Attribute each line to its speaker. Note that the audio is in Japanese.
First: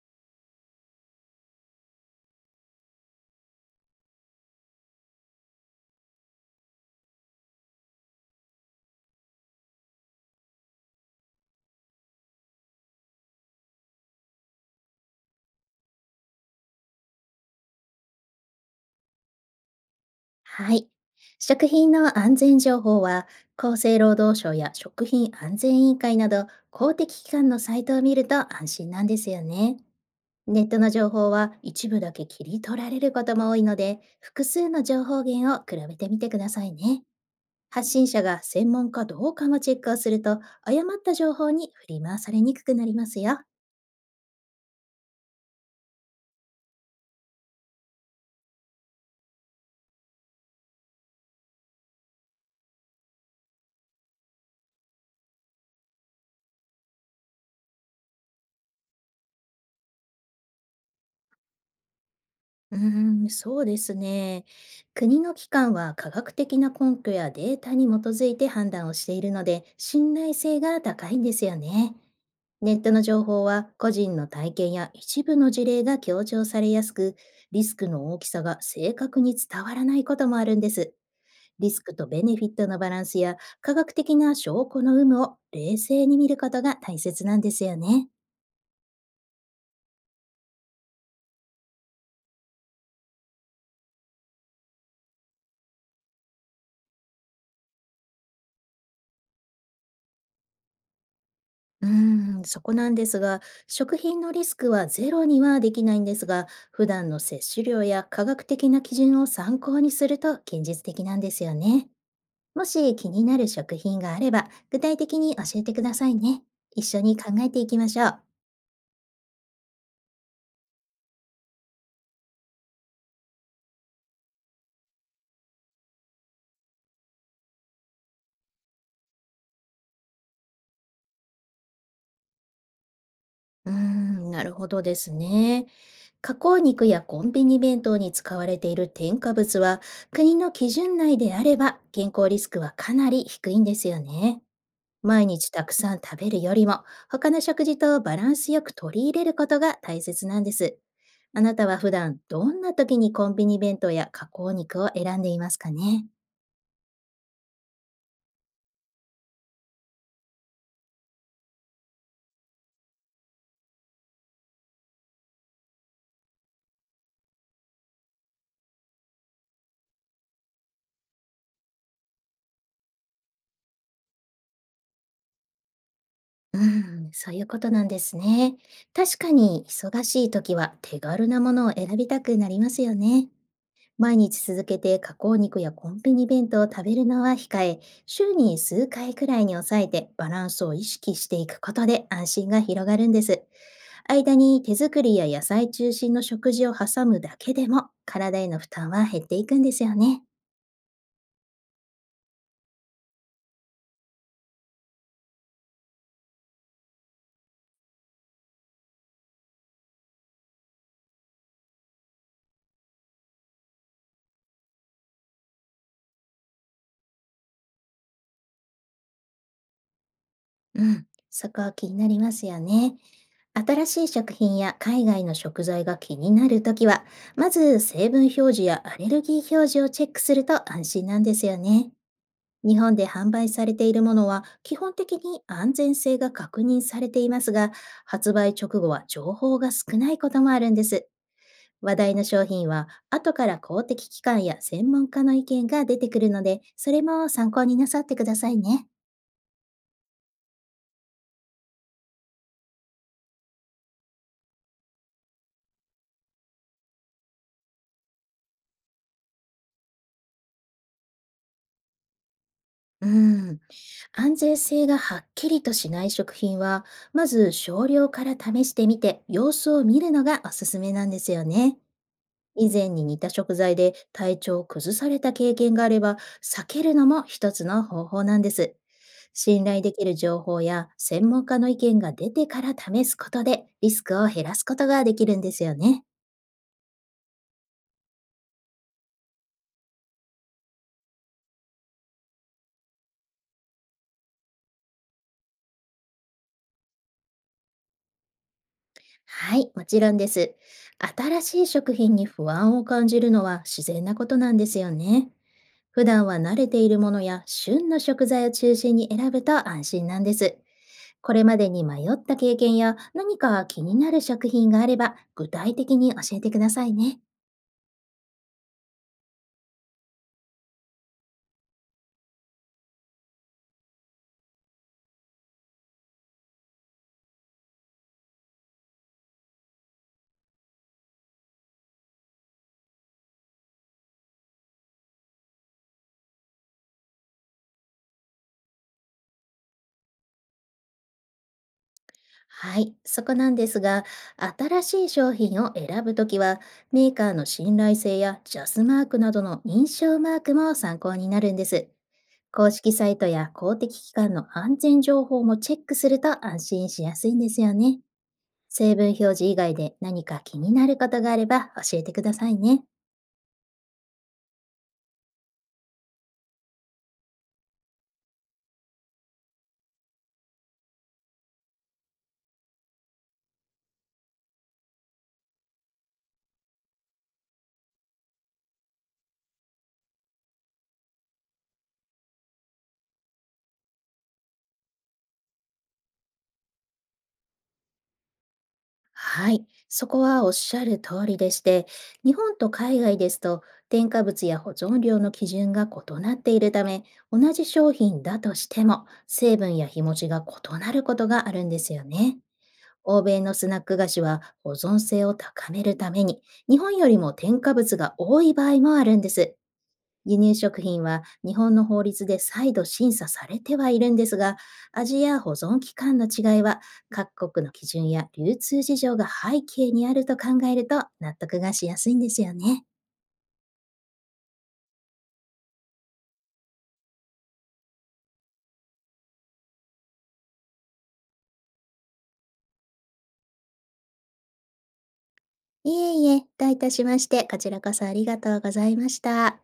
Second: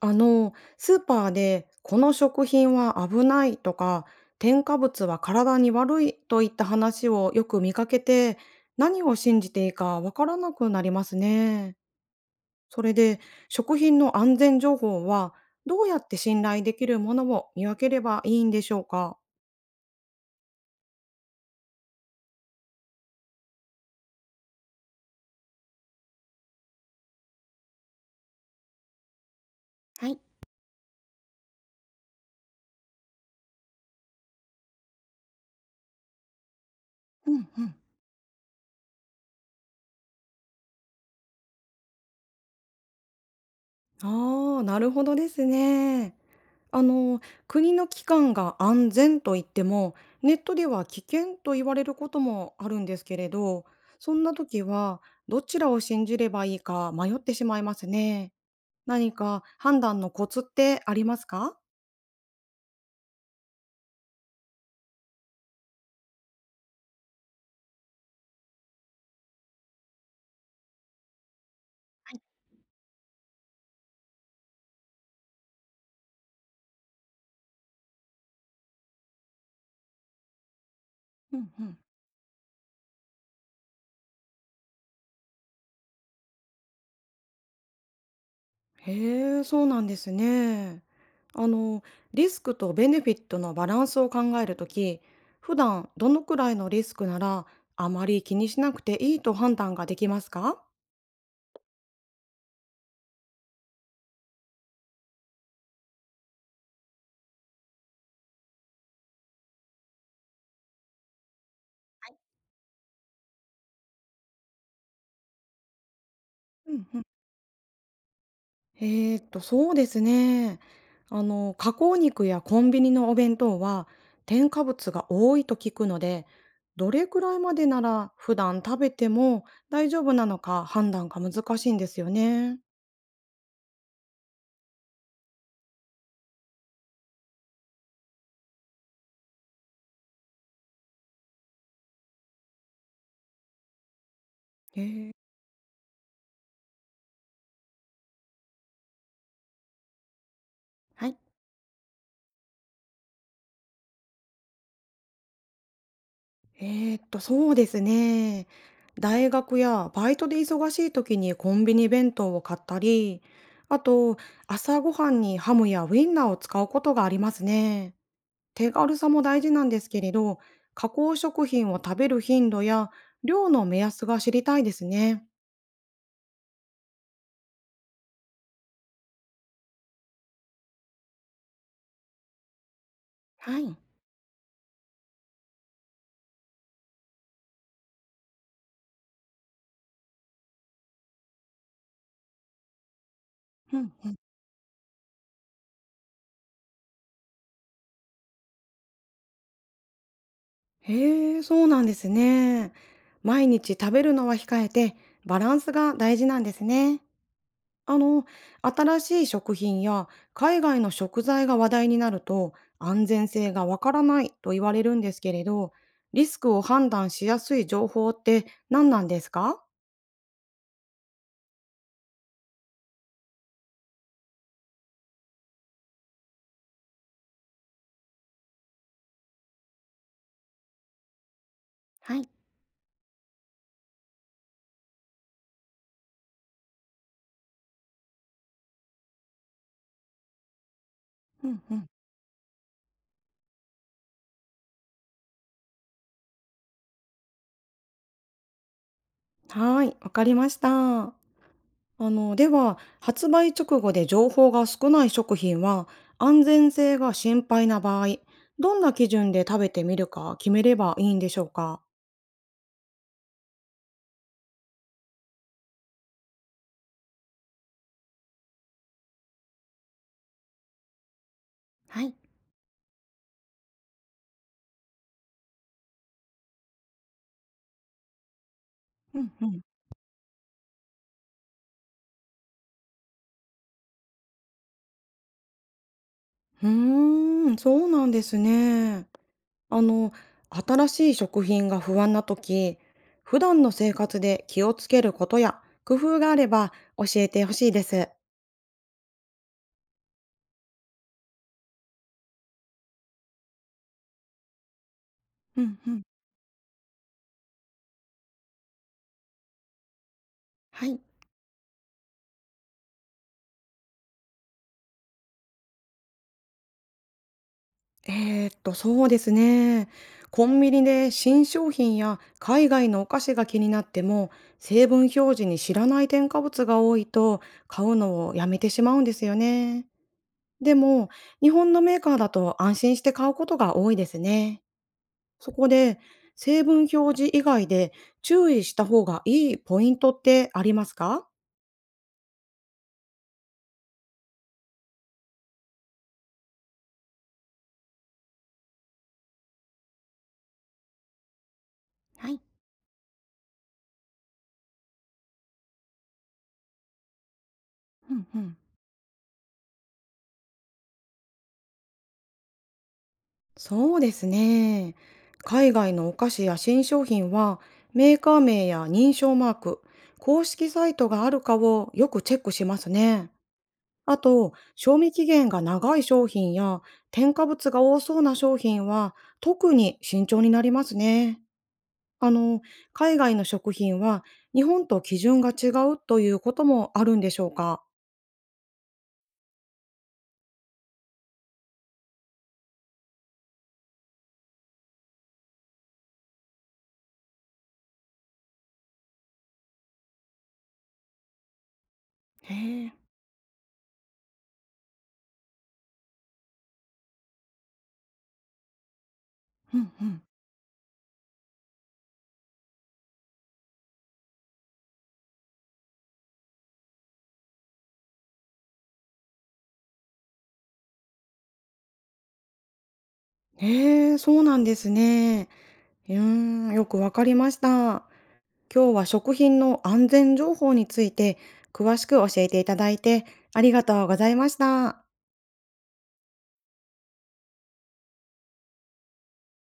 Speaker 1: スーパーでこの食品は危ないとか、添加物は体に悪いといった話をよく見かけて、何を信じていいかわからなくなりますね。それで、食品の安全情報はどうやって信頼できるものを見分ければいいんでしょうか？
Speaker 2: はい。食品の安全情報は、厚生労働省や食品安全委員会など公的機関のサイトを見ると安心なんですよね。
Speaker 1: はい。
Speaker 2: ネットの情報は一部だけ切り取られることも多いので、複数の情報源を比べてみてくださいね。
Speaker 1: うんうん。
Speaker 2: 発信者が専門かどうかもチェックをすると、誤った情報に振り回されにくくなりますよ。
Speaker 1: ああ、なるほどですね。あの、国の機関が安全と言ってもネットでは危険と言われることもあるんですけれど、そんな時はどちらを信じればいいか迷ってしまいますね。何か判断のコツってありますか？
Speaker 2: うーん、そうですね。国の機関は科学的な根拠やデータに基づいて判断をしているので、信頼性が高いんですよね。ネットの情報は個人の体験や一部の事例が強調されやすく、リスクの大きさが正確に伝わらないこともあるんです。
Speaker 1: うんう
Speaker 2: リ
Speaker 1: ん。
Speaker 2: スクとベネフィットのバランスや科学的な証拠の有無を冷静に見ることが大切なんですよね。
Speaker 1: へえ、そうなんですね。あの、リスクとベネフィットのバランスを考えるとき、普段どのくらいのリスクならあまり気にしなくていいと判断ができますか？
Speaker 2: うーん、そこなんですが、食品のリスクはゼロにはできないんですが、普段の摂取量や科学的な基準を参考にすると現実的なんですよね。もし気になる食品があれば、具体的に教えてくださいね。
Speaker 1: う
Speaker 2: 一
Speaker 1: んう
Speaker 2: 緒
Speaker 1: ん。
Speaker 2: に考えていきましょう。
Speaker 1: えそうですね。あの、加工肉やコンビニのお弁当は、添加物が多いと聞くので、どれくらいまでなら普段食べても大丈夫なのか判断が難しいんですよね。
Speaker 2: うーん、なるほどですね。加工肉やコンビニ弁当に使われている添加物は、国の基準内であれば健康リスクはかなり低いんですよね。
Speaker 1: えー、
Speaker 2: 毎日たくさん食べるよりも、他の食事とバランスよく取り入れることが大切なんです。
Speaker 1: はい。
Speaker 2: あなたは普段どんな時にコンビニ弁当や加工肉を選んでいますかね？
Speaker 1: そうですね。大学やバイトで忙しい時にコンビニ弁当を買ったり、あと、朝ごはんにハムやウインナーを使うことがありますね。手軽さも大事なんですけれど、加工食品を食べる頻度や量の目安が知りたいですね。
Speaker 2: うん、そういうことなんですね。確かに忙しい時は手軽なものを選びたくなりますよね。
Speaker 1: はい。
Speaker 2: 毎日続けて加工肉やコンビニ弁当を食べるのは控え、週に数回くらいに抑えてバランスを意識していくことで安心が広がるんです。
Speaker 1: うん。
Speaker 2: 間に手作りや野菜中心の食事を挟むだけでも、体への負担は減っていくんですよね。
Speaker 1: へえ、そうなんですね。毎日食べるのは控えて、バランスが大事なんですね。あの、新しい食品や海外の食材が話題になると、安全性がわからないと言われるんですけれど、リスクを判断しやすい情報って何なんですか？
Speaker 2: うん、そこは気になりますよね。新しい食品や海外の食材が気になるときは、まず成分表示やアレルギー表示をチェックすると安心なんですよね。
Speaker 1: はい。
Speaker 2: 日本で販売されているものは基本的に安全性が確認されていますが、発売直後は情報が少ないこともあるんです。
Speaker 1: うんうん。
Speaker 2: 話題の商品は、後から公的機関や専門家の意見が出てくるので、それも参考になさってくださいね。
Speaker 1: はーい、わかりました。あの、では、発売直後で情報が少ない食品は、安全性が心配な場合、どんな基準で食べてみるか決めればいいんでしょうか？
Speaker 2: うん。安全性がはっきりとしない食品は、まず少量から試してみて、様子を見るのがおすすめなんですよね。
Speaker 1: はい。
Speaker 2: 以前に似た食材で体調を崩された経験があれば、避けるのも一つの方法なんです。
Speaker 1: うん。うん。
Speaker 2: 信頼できる情報や専門家の意見が出てから試すことでリスクを減らすことができるんですよね。
Speaker 1: うーそうなんですね。あの、新しい食品が不安な時、普段の生活で気をつけることや工夫があれば教えてほしいです。
Speaker 2: はい、もちろんです。新しい食品に不安を感じるのは自然なことなんですよね。
Speaker 1: うんうん。
Speaker 2: 普段は慣れているものや旬の食材を中心に選ぶと安心なんです。
Speaker 1: はい。
Speaker 2: これまでに迷った経験や何か気になる食品があれば具体的に教えてくださいね。
Speaker 1: そうですね。コンビニで新商品や海外のお菓子が気になっても、成分表示に知らない添加物が多いと買うのをやめてしまうんですよね。でも、日本のメーカーだと安心して買うことが多いですね。そこで、成分表示以外で注意した方がいいポイントってありますか？
Speaker 2: はい、そこなんですが、新しい商品を選ぶときは、メーカーの信頼性やジャスマークなどの認証マークも参考になるんです。
Speaker 1: はい。
Speaker 2: 公式サイトや公的機関の安全情報もチェックすると安心しやすいんですよね。
Speaker 1: うんうん。
Speaker 2: 成分表示以外で何か気になることがあれば教えてくださいね。
Speaker 1: そうですね。海外のお菓子や新商品はメーカー名や認証マーク、公式サイトがあるかをよくチェックしますね。あと、賞味期限が長い商品や添加物が多そうな商品は特に慎重になりますね。あの、海外の食品は日本と基準が違うということもあるんでしょうか？
Speaker 2: はい、そこはおっしゃる通りでして、日本と海外ですと添加物や保存量の基準が異なっているため、同じ商品だとしても成分や日持ちが異なることがあるんですよね。
Speaker 1: へえ、
Speaker 2: 欧米のスナック菓子は保存性を高めるために日本よりも添加物が多い場合もあるんです。
Speaker 1: うんうん。
Speaker 2: 輸入食品は日本の法律で再度審査されてはいるんですが、味や保存期間の違いは各国の基準や流通事情が背景にあると考えると納得がしやすいんですよね。
Speaker 1: へえ、そうなんですね。うーよくわかりました。今日は食品の安全情報について詳しく教えていただいてありがとうございました。
Speaker 2: いえいえ、どういたしまして、こちらこそありがとうございました。